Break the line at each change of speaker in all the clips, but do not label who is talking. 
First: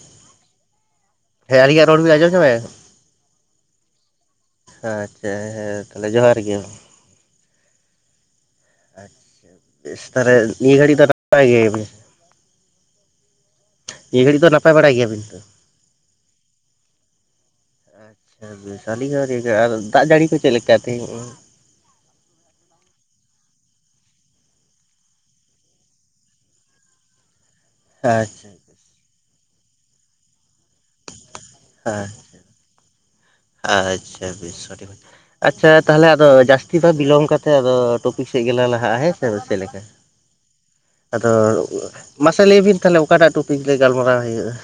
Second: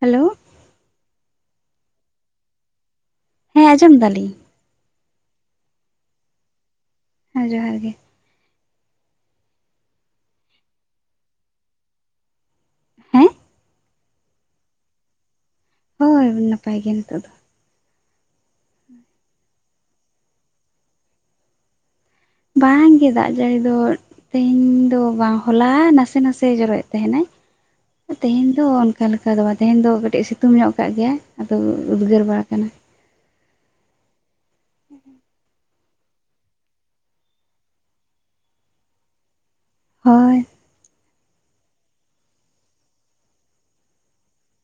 Hello.
ᱦᱮ ᱟᱞᱤᱧᱟ ᱨᱚᱲ ᱟᱡᱚᱢ [inaudible]
ᱦᱮᱸ ᱟᱸᱡᱚᱢ ᱫᱟᱞᱤᱧ᱾
ᱦᱮᱸ ᱟᱪᱪᱷᱟ ᱦᱮᱸ ᱛᱟᱦᱚᱞᱮ ᱡᱚᱦᱟᱨ ᱜᱮ ᱾
ᱦᱮᱸ ᱡᱚᱦᱟᱨ ᱜᱮ᱾
ᱟᱪᱪᱷᱟ ᱵᱮᱥ ᱛᱟᱦᱚᱞᱮ ᱱᱤᱭᱟᱹ ᱜᱷᱟᱹᱲᱤᱡ ᱫᱚ ᱱᱟᱯᱟᱭ ᱜᱮ?
ᱦᱮᱸ
ᱱᱤᱭᱟᱹ ᱜᱷᱟᱹᱲᱤᱡ ᱫᱚ ᱱᱟᱯᱟᱭ ᱵᱟᱲᱟᱭ ᱜᱮᱭᱟᱵᱤᱱ ᱛᱚ?
ᱦᱮᱸ ᱱᱟᱯᱟᱭ ᱜᱮ ᱱᱤᱛᱚᱜ ᱫᱚ᱾
ᱟᱪᱪᱷᱟ ᱵᱮᱥᱟᱞᱤ [unintelligible] ᱟᱨ ᱫᱟᱜ ᱡᱟᱹᱲᱤ ᱠᱚ ᱪᱮᱫ ᱞᱮᱠᱟ?
ᱵᱟᱝᱜᱮ ᱫᱟᱜ ᱡᱟᱹᱲᱤ ᱫᱚ ᱛᱮᱦᱮᱧ ᱫᱚ ᱵᱟᱝ ᱦᱚᱞᱟ ᱱᱟᱥᱮ-ᱱᱟᱥᱮ ᱡᱚᱨᱚᱭᱮᱫ ᱛᱟᱦᱮᱱᱟᱭ᱾
ᱟᱪᱪᱷᱟ
ᱛᱮᱦᱮᱧ ᱫᱚ ᱚᱱᱠᱟ ᱞᱮᱠᱟ ᱫᱚ ᱵᱟᱝ ᱛᱮᱦᱮᱧ ᱫᱚ ᱠᱟᱹᱴᱤᱡ ᱥᱤᱛᱩᱝ ᱧᱚᱜ ᱠᱟᱜ ᱜᱮᱭᱟ ᱟᱫᱚ
ᱦᱮᱸ
ᱩᱫᱽᱜᱟᱹᱨ ᱵᱟᱲᱟ ᱟᱠᱟᱱᱟ᱾
ᱟᱪᱪᱷᱟ ᱵᱮᱥ ᱟᱹᱰᱤ ᱢᱚᱪ ᱟᱪᱷᱟ ᱛᱟᱦᱚᱞᱮ ᱟᱫᱚ ᱡᱟᱹᱥᱛᱤ ᱫᱚ ᱵᱤᱞᱚᱢ ᱠᱟᱛᱮ ᱟᱫᱚ ᱴᱚᱯᱤᱠ ᱥᱮᱫ ᱜᱮᱞᱮ ᱞᱟᱦᱟᱜᱼᱟ, ᱦᱮᱸ ᱥᱮ᱾
ᱦᱳᱭ
ᱟᱫᱚ ᱢᱟᱥᱮ ᱞᱟᱹᱭ ᱵᱤᱱ ᱛᱟᱦᱚᱞᱮ ᱚᱠᱟᱴᱟᱜ ᱴᱩᱯᱤᱠ ᱞᱮ ᱜᱟᱞᱢᱟᱨᱟᱣ ᱦᱩᱭᱩᱜᱼᱟ᱾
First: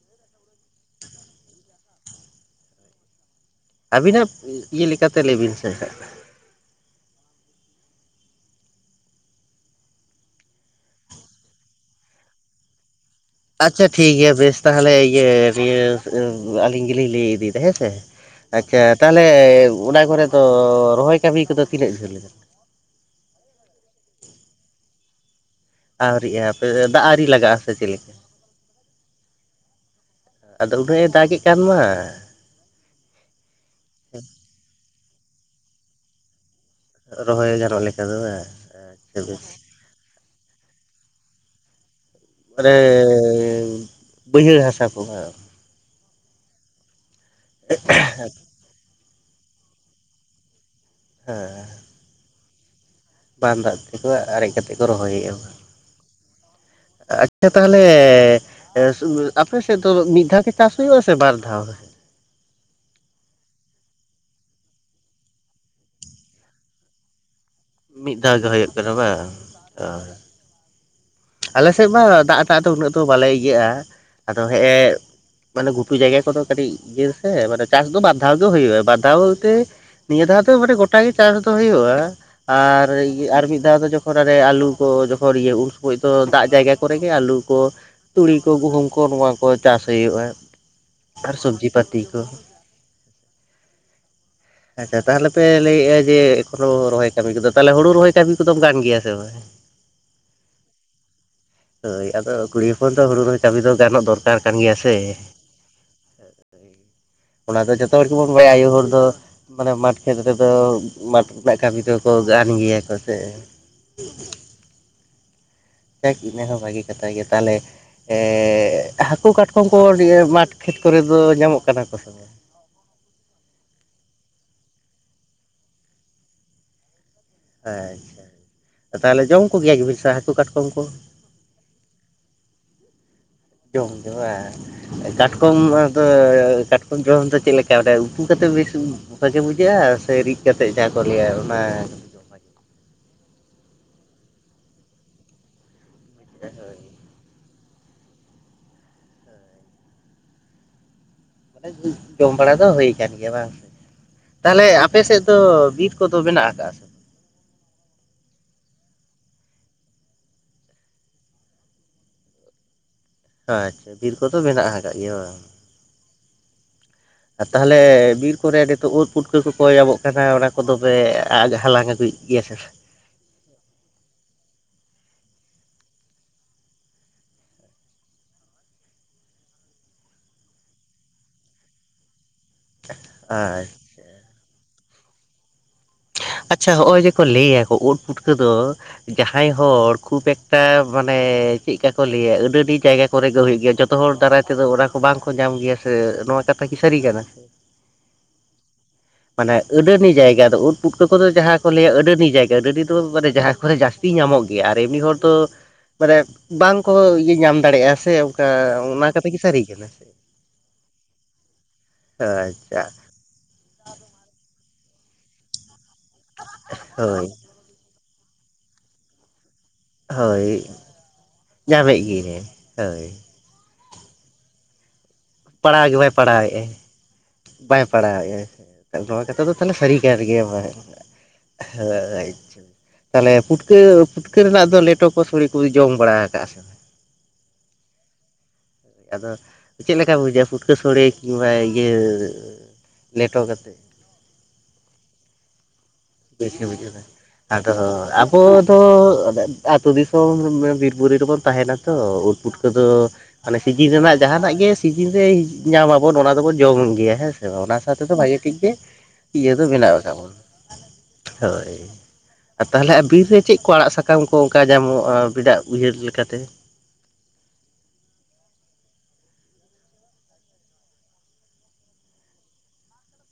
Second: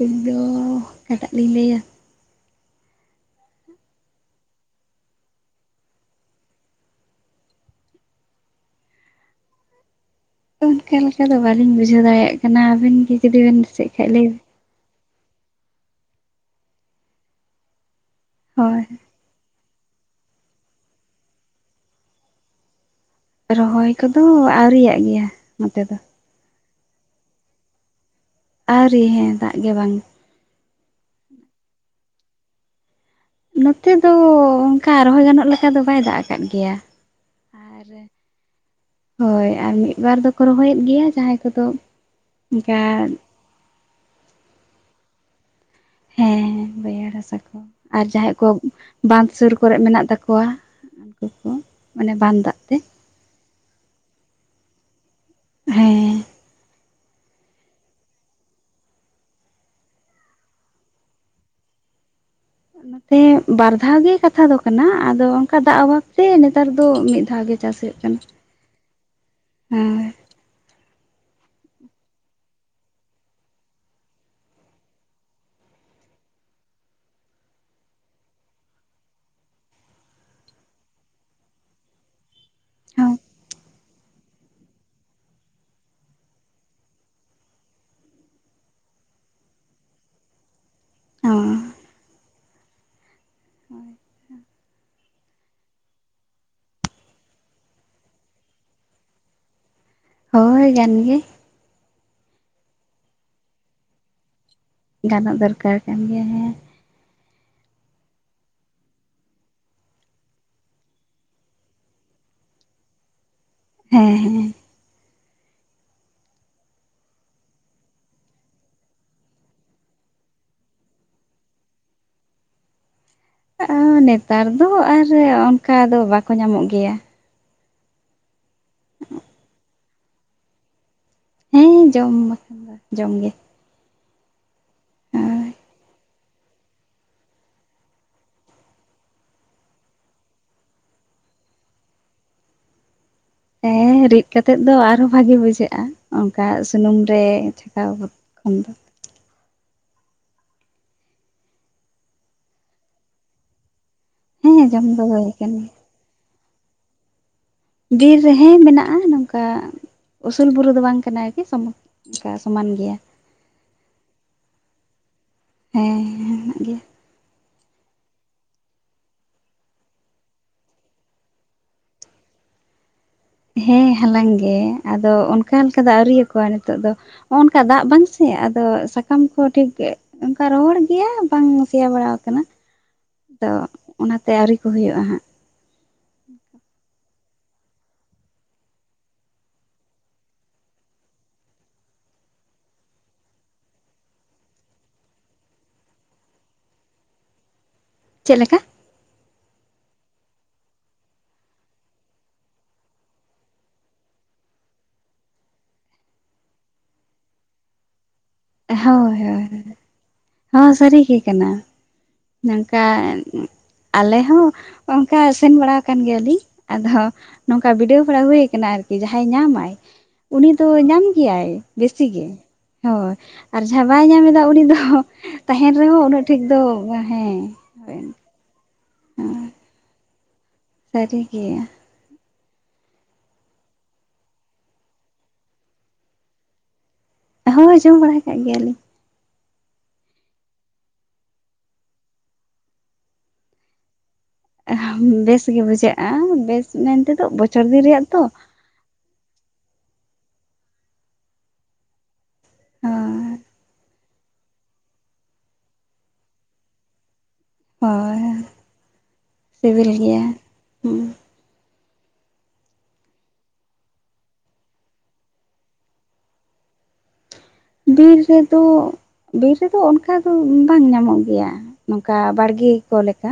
ᱟᱞᱤᱧ ᱫᱚ ᱚᱠᱟᱴᱟᱜ ᱞᱤᱧ ᱞᱟᱹᱭᱟ᱾
ᱟᱹᱵᱤᱱᱟᱜ ᱤᱭᱟᱹ ᱞᱮᱠᱟᱛᱮ ᱞᱟᱹᱭᱵᱤᱱ ᱥᱮ
ᱚᱱᱠᱟ ᱞᱮᱠᱟ ᱫᱚ ᱵᱟᱹᱞᱤᱧ ᱵᱩᱡᱷᱟᱹᱣ ᱫᱟᱲᱮᱭᱟᱜ ᱠᱟᱱᱟ ᱟᱵᱮᱱ ᱜᱮ ᱡᱩᱫᱤ ᱵᱮᱱ
ᱟᱪᱷᱟ
ᱫᱤᱥᱟᱹᱭ ᱠᱷᱟᱡ
ᱴᱷᱤᱠ
ᱞᱟᱹᱭ
ᱜᱮᱭᱟ
ᱵᱤᱱ
ᱵᱮᱥ ᱛᱟᱦᱚᱞᱮ ᱤᱭᱟᱹ ᱤᱭᱟᱹ ᱟᱹᱞᱤᱧ ᱜᱮᱞᱤᱧ ᱞᱟᱹᱭ ᱤᱫᱤᱭᱫᱟ ᱦᱮᱸᱥᱮ ᱟᱪᱷᱟ
ᱦᱳᱭ
ᱟᱞᱮ ᱚᱱᱟ ᱠᱚᱨᱮ ᱫᱚ ᱨᱚᱦᱚᱭ ᱠᱟᱹᱢᱤ ᱠᱚᱫᱚ ᱛᱤᱱᱟᱹᱜ ᱡᱷᱟᱹᱞ ᱢᱮᱱᱟᱜᱼᱟ?
ᱨᱚᱦᱚᱭ ᱠᱚᱫᱚ ᱟᱹᱣᱨᱤᱭᱟᱜ ᱜᱮᱭᱟ ᱱᱚᱛᱮ ᱫᱚ᱾
ᱟᱹᱣᱨᱤᱜᱼᱟ ᱟᱯᱮ ᱫᱟᱜ ᱟᱣᱨᱤ ᱞᱟᱜᱼᱟ ᱥᱮ ᱪᱮᱫ ᱞᱮᱠᱟ?
ᱟᱹᱣᱨᱤ ᱦᱮᱸ ᱫᱟᱜ ᱜᱮ ᱵᱟᱝ
ᱟᱫᱚ ᱩᱱᱟᱹᱜ ᱮ ᱫᱟᱜ ᱮᱫ ᱠᱟᱱ ᱢᱟ?
ᱱᱚᱛᱮ ᱫᱚ ᱚᱱᱠᱟ ᱨᱚᱦᱚᱭ ᱜᱟᱱᱚᱜ ᱞᱮᱠᱟ ᱫᱚ ᱵᱟᱭ ᱫᱟᱜ ᱟᱠᱟᱫ ᱜᱮᱭᱟ᱾
ᱨᱚᱦᱚᱭ ᱜᱟᱱᱚᱜ
ᱟᱨ
ᱞᱮᱠᱟ ᱫᱚ ᱵᱟᱝ ᱟᱪᱪᱷᱟ ᱵᱮᱥ
ᱦᱳᱭ ᱟᱨ ᱢᱤᱫ ᱵᱟᱨ ᱫᱚᱠᱚ ᱨᱚᱦᱚᱭᱮᱫ ᱜᱮᱭᱟ ᱡᱟᱦᱟᱸᱭ ᱠᱚᱫᱚ
ᱢᱟᱱᱮ
ᱚᱱᱠᱟ
ᱵᱟᱹᱭᱦᱟᱹᱲ ᱦᱟᱥᱟ ᱠᱚᱦᱚᱸ᱾
ᱦᱮᱸ ᱵᱟᱹᱭᱦᱟᱹᱲ ᱦᱟᱥᱟ ᱠᱚ᱾ ᱟᱨ ᱡᱟᱦᱟᱸᱭ ᱠᱚ ᱵᱟᱸᱫᱷ ᱥᱩᱨ ᱠᱚᱨᱮ ᱢᱮᱱᱟᱜ ᱛᱟᱠᱚᱣᱟ ᱩᱱᱠᱩ ᱠᱚ ᱢᱟᱱᱮ ᱵᱟᱸᱫᱷ ᱫᱟᱜ ᱛᱮ
ᱵᱟᱸᱫᱷ ᱫᱟᱜ ᱛᱮᱠᱚ ᱟᱨᱮᱡ ᱠᱟᱛᱮᱫ ᱠᱚ ᱨᱚᱦᱚᱭᱮᱫᱼᱟ ᱵᱟᱝ?
ᱦᱮᱸ
ᱟᱪᱷᱟ ᱛᱟᱦᱚᱞᱮ ᱟᱯᱮ ᱥᱮᱫ ᱫᱚ ᱢᱤᱫ ᱫᱷᱟᱣ ᱜᱮ ᱪᱟᱥ ᱦᱩᱭᱩᱜ ᱟ ᱥᱮ ᱵᱟᱨ ᱫᱷᱟᱣ?
ᱱᱚᱛᱮ ᱵᱟᱨ ᱫᱷᱟᱣ ᱜᱮ ᱠᱟᱛᱷᱟ ᱫᱚ ᱠᱟᱱᱟ ᱟᱫᱚ ᱚᱱᱠᱟ ᱫᱟᱜ ᱚᱵᱷᱟᱵᱽ ᱛᱮ ᱱᱮᱛᱟᱨ ᱫᱚ ᱢᱤᱫ ᱫᱷᱟᱣ ᱜᱮ ᱪᱟᱥ ᱦᱩᱭᱩᱜ
ᱢᱤᱫ
ᱠᱟᱱᱟ
ᱫᱷᱟᱣ ᱜᱮ ᱦᱩᱭᱩᱜ ᱠᱟᱱᱟ ᱵᱟᱝ
ᱦᱚᱸ
ᱟᱞᱮ ᱥᱮᱫ ᱢᱟ ᱫᱟᱜᱴᱟᱜ ᱫᱚ ᱩᱱᱟᱹᱜ ᱫᱚ ᱵᱟᱞᱮ ᱤᱭᱟᱹᱜᱼᱟ ᱟᱫᱚ ᱦᱮᱸᱜ ᱮ ᱢᱟᱱᱮ ᱜᱩᱯᱤ ᱡᱟᱭᱜᱟ ᱠᱚᱫᱚ ᱠᱟᱹᱴᱤᱡ ᱤᱭᱟᱹ ᱥᱮ ᱢᱟᱱᱮ ᱪᱟᱥ ᱫᱚ ᱵᱟᱨᱫᱷᱟᱣ ᱜᱮ ᱦᱩᱭᱩᱜ ᱟ ᱵᱟᱨᱫᱷᱟᱣᱛᱮ ᱱᱤᱭᱟᱹ ᱫᱷᱟᱣ ᱫᱚ ᱢᱟᱱᱮ ᱜᱚᱴᱟ ᱜᱮ ᱪᱟᱥ ᱫᱚ ᱦᱳᱭᱳᱜᱼᱟ ᱟᱨ
ᱦᱮᱸ
ᱤ ᱟᱨ ᱢᱤᱫ ᱫᱷᱟᱣ ᱫᱚ ᱡᱚᱠᱷᱚᱱ ᱟᱞᱩ ᱠᱚ ᱡᱚᱠᱷᱚᱱ ᱤᱭᱟᱹ ᱩᱼᱼ ᱚᱠᱚᱭᱛᱚ ᱫᱟᱜ ᱡᱟᱭᱜᱟ ᱠᱚᱨᱮᱜᱮ ᱟᱞᱩ ᱠᱚ ᱛᱩᱲᱤ ᱠᱚ ᱜᱩᱦᱩᱢ ᱠᱚ ᱱᱚᱶᱟ ᱠᱚ ᱪᱟᱥ ᱦᱩᱭᱩᱜᱼᱟ ᱟᱨ ᱥᱚᱵᱽᱡᱤ ᱯᱟᱛᱤ ᱠᱚ
[unintelligible]
[unintelligible] ᱟᱪᱷᱟ ᱛᱟᱦᱚᱞᱮ ᱯᱮ ᱞᱟᱹᱭᱮᱫᱼᱟ ᱡᱮ ᱮᱠᱷᱚᱱᱳ ᱨᱚᱦᱚᱭ ᱠᱟᱹᱢᱤ ᱠᱚᱫᱚ ᱛᱟᱦᱚᱞᱮ ᱦᱩᱲᱩ ᱨᱚᱦᱚᱭ ᱠᱟᱹᱢᱤ ᱠᱚᱫᱚᱢ ᱠᱟᱱ ᱜᱮᱭᱟ ᱥᱮ ᱵᱟᱝ
ᱦᱳ ᱦᱳᱭ ᱠᱟᱱ ᱜᱮ
ᱦᱳᱭ ᱟᱫᱚ ᱠᱩᱲᱤ ᱦᱚᱯᱚᱱ ᱫᱚ ᱦᱩᱲᱩ ᱨᱚᱦᱚᱭ ᱠᱟᱹᱡᱤ ᱫᱚ ᱜᱟᱱᱚᱜ ᱫᱚᱨᱠᱟᱨ ᱠᱟᱱ ᱜᱮᱭᱟ ᱥᱮ
ᱜᱟᱱᱚᱜ ᱫᱚᱨᱠᱟᱨ ᱠᱟᱱ ᱜᱮᱭᱟ ᱦᱮᱸ
ᱚᱱᱟ ᱫᱚ ᱡᱚᱛᱚ ᱦᱚᱲ ᱜᱮᱵᱚᱱ ᱵᱟᱜᱟᱭᱟ ᱟᱭᱩ ᱦᱚᱲ ᱫᱚ ᱢᱟᱱᱮ ᱢᱟᱴᱷ ᱠᱷᱮᱛ ᱨᱮᱫᱚ ᱢᱟᱴᱷ ᱨᱮᱱᱟᱜ ᱠᱟᱹᱢᱤ ᱫᱚᱠᱚ ᱜᱟᱱ ᱜᱮᱭᱟ ᱠᱚ ᱥᱮ
ᱦᱮᱸ ᱦᱮᱸ
[inaudible] ᱤᱱᱟᱹ ᱦᱚᱸ ᱵᱷᱟᱜᱤ ᱠᱟᱛᱷᱟ ᱜᱮ ᱛᱟᱦᱚᱞᱮ ᱮᱸ ᱦᱟᱹᱠᱩ ᱠᱟᱴᱠᱚᱢ ᱠᱚ ᱱᱤᱭᱟᱹ ᱢᱟᱴ ᱠᱷᱮᱛ ᱠᱚᱨᱮ ᱫᱚ ᱧᱟᱢᱚᱜ ᱠᱟᱱᱟ ᱠᱚ ᱥᱮ ᱵᱟᱝ?
ᱟᱺ ᱱᱮᱛᱟᱨ ᱫᱚ ᱟᱨ ᱚᱱᱠᱟ ᱫᱚ ᱵᱟᱠᱚ ᱧᱟᱢᱚᱜ ᱜᱮᱭᱟ
ᱟ ᱟᱪᱷᱟ ᱛᱟᱦᱚᱞᱮ ᱡᱚᱢ ᱠᱚᱜᱮᱭᱟ ᱜᱮᱵᱤᱱ ᱥᱮ ᱦᱟᱹᱠᱩ ᱠᱟᱴᱠᱚᱢ ᱠᱚ?
ᱦᱮᱸ ᱡᱚᱢ ᱵᱟᱠᱷᱟᱱ ᱫᱚ ᱡᱚᱢ ᱜᱮ᱾
ᱡᱚᱢ ᱜᱮ ᱵᱟᱸ
ᱦᱳᱭ
ᱠᱟᱴᱠᱚᱢ ᱟᱹ ᱫᱚ ᱠᱟᱴᱠᱚᱢ ᱡᱚᱢ ᱫᱚ ᱪᱮᱫ ᱞᱮᱠᱟ ᱩᱛᱩ ᱠᱟᱛᱮᱫ ᱵᱮᱥᱼᱼ [inaudible] ᱜᱮ ᱵᱩᱡᱷᱟᱹᱜᱼᱟ ᱥᱮ ᱨᱤᱫ ᱠᱟᱛᱮ ᱡᱟᱦᱟᱸ ᱠᱚ ᱞᱟᱹᱭᱟ ᱚᱱᱟ
ᱦᱮᱸ ᱨᱤᱫ ᱠᱟᱛᱮᱜ ᱫᱚ ᱟᱨᱦᱚᱸ ᱵᱷᱟᱜᱤ ᱵᱩᱡᱷᱟᱹᱜᱼᱟ ᱚᱱᱠᱟ
ᱦᱳᱭ
ᱥᱩᱱᱩᱢ ᱨᱮᱼᱼ [unintelligible]
ᱡᱚᱢ ᱵᱟᱲᱟ ᱫᱚ ᱦᱩᱭ ᱟᱠᱟᱱ ᱜᱮᱭᱟ ᱵᱟᱝ ᱥᱮ ᱛᱟᱦᱞᱮ
ᱦᱮᱸ ᱡᱚᱢ
ᱟᱯᱮ ᱥᱮᱫ
ᱦᱩᱭ
ᱫᱚ
ᱟᱠᱟᱱ
ᱵᱤᱼᱼ ᱠᱚᱫᱚ ᱢᱮᱱᱟᱜ ᱟᱠᱟᱫ ᱥᱮ?
ᱵᱤᱨ ᱨᱮ ᱦᱮᱸ ᱢᱮᱱᱟᱜᱼᱟ ᱱᱚᱝᱠᱟ ᱩᱥᱩᱞ ᱵᱩᱨᱩ ᱫᱚ ᱵᱟᱝ ᱠᱟᱱᱟ ᱟᱨᱠᱤ ᱥᱚᱢᱚᱼᱼ [inaudible] ᱥᱚᱢᱟᱱ ᱜᱮᱭᱟ
ᱟᱪᱪᱷᱟ ᱵᱤᱨ ᱠᱚᱫᱚ ᱢᱮᱱᱟᱜ ᱦᱟᱠᱟᱫ ᱜᱮᱭᱟ ᱵᱟᱝ?
ᱦᱮᱸ ᱦᱮᱸ ᱢᱮᱱᱟᱜ ᱜᱮᱭᱟ᱾
ᱟᱨ ᱛᱟᱦᱚᱞᱮ ᱵᱤᱨ ᱠᱚᱨᱮ ᱱᱤᱛᱚᱜ ᱩᱫ ᱯᱩᱴᱠᱟᱹ ᱠᱚᱠᱚ ᱧᱟᱢᱚᱜ ᱠᱟᱱᱟ ᱚᱱᱟ ᱠᱚᱫᱚ ᱯᱮ ᱦᱟᱞᱟᱝ ᱟᱹᱜᱩᱭᱼᱼ [unintelligible]
ᱦᱮᱸ ᱦᱟᱞᱟᱝ ᱜᱮ ᱟᱫᱚ ᱚᱱᱠᱟᱱ ᱠᱚᱫᱚ ᱟᱹᱣᱨᱤᱭᱟ ᱠᱚᱣᱟ ᱱᱤᱛᱚᱜ ᱫᱚ ᱱᱚᱜ ᱱᱚᱝᱠᱟ ᱫᱟᱜ ᱵᱟᱝ ᱥᱮ ᱟᱫᱚ ᱥᱟᱠᱟᱢ ᱠᱚ ᱴᱷᱤᱠ ᱚᱱᱠᱟ ᱨᱚᱦᱚᱲ ᱜᱮᱭᱟ ᱵᱟᱝ ᱥᱮᱭᱟ ᱵᱟᱲᱟ ᱟᱠᱟᱱᱟ᱾ ᱫᱚ
ᱟᱪ
ᱚᱱᱟᱛᱮ ᱟᱹᱣᱨᱤ ᱠᱚ ᱦᱩᱭᱩᱜᱼᱟ ᱦᱟᱸᱜ
ᱟᱪᱷᱟ ᱦᱚᱜᱼᱚᱭ ᱡᱮᱠᱚ ᱞᱟᱹᱭᱟᱠᱚ ᱩᱫ ᱯᱩᱴᱠᱟᱹ ᱫᱚ ᱡᱟᱦᱟᱸᱭ ᱦᱚᱲ ᱠᱷᱩᱵ ᱮᱠᱴᱟ ᱢᱟᱱᱮ ᱪᱮᱫᱠᱟ ᱠᱚ ᱞᱟᱹᱭᱟ ᱟᱹᱰᱤ ᱟᱹᱰᱤ ᱡᱟᱭᱜᱟ ᱠᱚᱨᱮ ᱜᱮ ᱦᱩᱭᱩᱜ ᱜᱮᱭᱟ ᱡᱚᱛᱚ ᱦᱚᱲ ᱫᱟᱨᱟᱭ ᱛᱮᱫᱚ ᱚᱱᱟ ᱠᱚ ᱵᱟᱝ ᱠᱚ ᱧᱟᱢ ᱜᱮᱭᱟ ᱥᱮ ᱱᱚᱣᱟ ᱠᱟᱛᱷᱟ ᱠᱤ ᱥᱟᱹᱨᱤ ᱠᱟᱱᱟ?
ᱪᱮᱫ ᱞᱮᱠᱟ?
ᱢᱟᱱᱮ ᱟᱹᱰᱟᱹᱱᱤ ᱡᱟᱭᱜᱟ ᱫᱚ ᱩᱫ ᱯᱩᱴᱠᱟᱹ ᱠᱚᱫᱚ ᱡᱟᱦᱟᱸ ᱠᱚ ᱞᱟᱹᱭᱟ ᱟᱹᱰᱟᱹᱱᱤ ᱡᱟᱭᱜᱟ ᱟᱹᱰᱟᱹᱱᱤ ᱫᱚ ᱢᱟᱱᱮ ᱡᱟᱦᱟᱸ ᱠᱚᱨᱮ ᱡᱟᱥᱼᱼ [unintelligible] ᱧᱟᱢᱚᱜ ᱜᱮᱭᱟ ᱟᱨ ᱮᱢᱱᱤ ᱦᱚᱲ ᱫᱚ ᱢᱟᱱᱮ ᱵᱟᱝ ᱠᱚ ᱤᱭᱟᱹ ᱧᱟᱢ ᱫᱟᱲᱮᱭᱟᱜᱼᱟ ᱥᱮ᱾ ᱚᱱᱟ
ᱦᱳᱭ
ᱠᱟᱛᱮ ᱜᱮ
ᱦᱳᱭ
ᱥᱟᱹᱨᱤ ᱠᱟᱱᱟ
ᱦᱚᱸ ᱥᱟᱹᱨᱤ ᱜᱮ ᱠᱟᱱᱟ
ᱟᱪᱪᱷᱟ
ᱱᱚᱝᱠᱟ ᱟᱞᱮ ᱦᱚᱸ ᱚᱱᱠᱟ ᱥᱮᱱ ᱵᱟᱲᱟ ᱚᱠᱟᱱ ᱜᱮᱭᱟᱞᱤᱧ ᱟᱫᱚ
ᱦᱳᱭ
ᱱᱚᱝᱠᱟ ᱵᱤᱰᱟᱹᱣ ᱵᱟᱲᱟ ᱦᱩᱭ ᱟᱠᱟᱱᱟ ᱟᱨᱠᱤ ᱡᱟᱦᱟᱸᱭ ᱧᱟᱢᱟᱭ
ᱦᱳᱭ
ᱩᱱᱤ ᱫᱚ ᱧᱟᱢ ᱜᱮᱭᱟᱭ
ᱧᱟᱢᱮᱫ
ᱵᱮᱥᱤ ᱜᱮ
ᱜᱮᱭᱟᱹᱧ
ᱦᱳᱭ ᱟᱨ ᱡᱟᱦᱟᱸ ᱵᱟᱭ ᱧᱟᱢ ᱮᱫᱟ ᱩᱱᱤ ᱫᱚ ᱛᱟᱦᱮᱱ
ᱯᱟᱲᱟᱣ ᱜᱮ
ᱨᱮᱦᱚᱸ
ᱵᱟᱭ
ᱩᱱᱟᱹᱜ ᱴᱷᱤᱠ ᱫᱚ
ᱯᱟᱲᱟᱣᱮᱫᱼᱟᱭ
ᱦᱮᱸ
ᱵᱟᱭ ᱯᱟᱲᱟᱣᱮᱫᱟᱭ ᱱᱚᱣᱟ ᱠᱟᱛᱷᱟ ᱫᱚ ᱛᱟᱦᱚᱞᱮ ᱥᱟᱹᱨᱤ ᱠᱟᱱ ᱜᱮᱭᱟ [inaudible]
ᱥᱟᱹᱨᱤ ᱜᱮ
ᱟᱪᱷᱟ ᱛᱟᱦᱚᱞᱮ ᱯᱩᱴᱠᱟᱹ ᱯᱩᱴᱠᱟᱹ ᱨᱮᱱᱟᱜ ᱫᱚ ᱞᱮᱴᱚ ᱠᱚ ᱥᱚᱲᱮ ᱠᱚ ᱡᱚᱢ ᱵᱟᱲᱟ ᱟᱠᱟ ᱥᱮ ᱵᱟᱝ
ᱦᱚᱸ ᱡᱚᱢ ᱵᱟᱲᱟ ᱟᱠᱟᱫ ᱜᱮᱭᱟᱞᱤᱧ
ᱟᱫᱚ ᱪᱮᱫ ᱞᱮᱠᱟ ᱵᱩᱡᱷᱟᱹᱜ ᱯᱷᱩᱴᱠᱟᱹ ᱥᱚᱲᱮ ᱠᱤᱢᱵᱟ ᱤᱭᱟᱹ ᱞᱮᱴᱚ ᱠᱟᱛᱮᱫ
ᱵᱮᱥ ᱜᱮ ᱵᱩᱡᱷᱟᱹᱜᱼᱟ
ᱵᱮᱥᱜᱮ
ᱵᱮᱥ ᱢᱮᱱᱛᱮ ᱫᱚ ᱵᱚᱪᱷᱚᱨ ᱫᱤᱱ ᱨᱮᱭᱟᱜ ᱛᱚ
ᱛᱚ ᱟᱹᱛᱩ ᱫᱤᱥᱚᱢ ᱵᱤᱨ ᱵᱩᱨᱩ ᱨᱮᱵᱚᱱ ᱛᱟᱦᱮᱱᱟ ᱛᱚ ᱯᱩᱴᱠᱟᱹ ᱫᱚ ᱢᱟᱱᱮ ᱥᱤᱡᱤᱱ ᱨᱮᱱᱟᱜ ᱡᱟᱦᱟᱱᱟᱜ ᱜᱮ ᱥᱤᱡᱤᱱ ᱨᱮ ᱧᱟᱢ ᱟᱵᱚᱱ ᱚᱱᱟ ᱫᱚᱵᱚᱱ ᱡᱚᱢ ᱜᱮᱭᱟ ᱦᱮᱸ ᱥᱮ ᱚᱱᱟ ᱥᱟᱶ ᱛᱮ ᱫᱚ
ᱦᱳᱭ
ᱵᱷᱟᱜᱮ ᱴᱷᱤᱠ ᱜᱮ ᱤᱭᱟᱹ ᱫᱚ
ᱥᱤᱵᱤᱞ
ᱵᱮᱱᱟᱣ
ᱜᱮᱭᱟ
ᱟᱠᱟᱱᱟ
ᱦᱩᱸ
ᱦᱳᱭ ᱟᱨ ᱛᱟᱦᱚᱞᱮ ᱟᱨ ᱵᱤᱨ ᱨᱮ ᱪᱮᱫ ᱠᱚ ᱟᱲᱟᱜ ᱥᱟᱠᱟᱢ ᱠᱚ ᱚᱱᱠᱟ ᱧᱟᱢᱚᱜᱼᱟ [unintelligible] ᱩᱭᱦᱟᱹᱨ ᱞᱮᱠᱟᱛᱮ
ᱵᱤᱨ ᱨᱮᱫᱚ ᱵᱤᱨ ᱨᱮᱫᱚ ᱚᱱᱠᱟ ᱫᱚ ᱵᱟᱝ ᱧᱟᱢᱚᱜ ᱜᱮᱭᱟ ᱱᱚᱝᱠᱟ ᱵᱟᱲᱜᱮ ᱠᱚ ᱞᱮᱠᱟ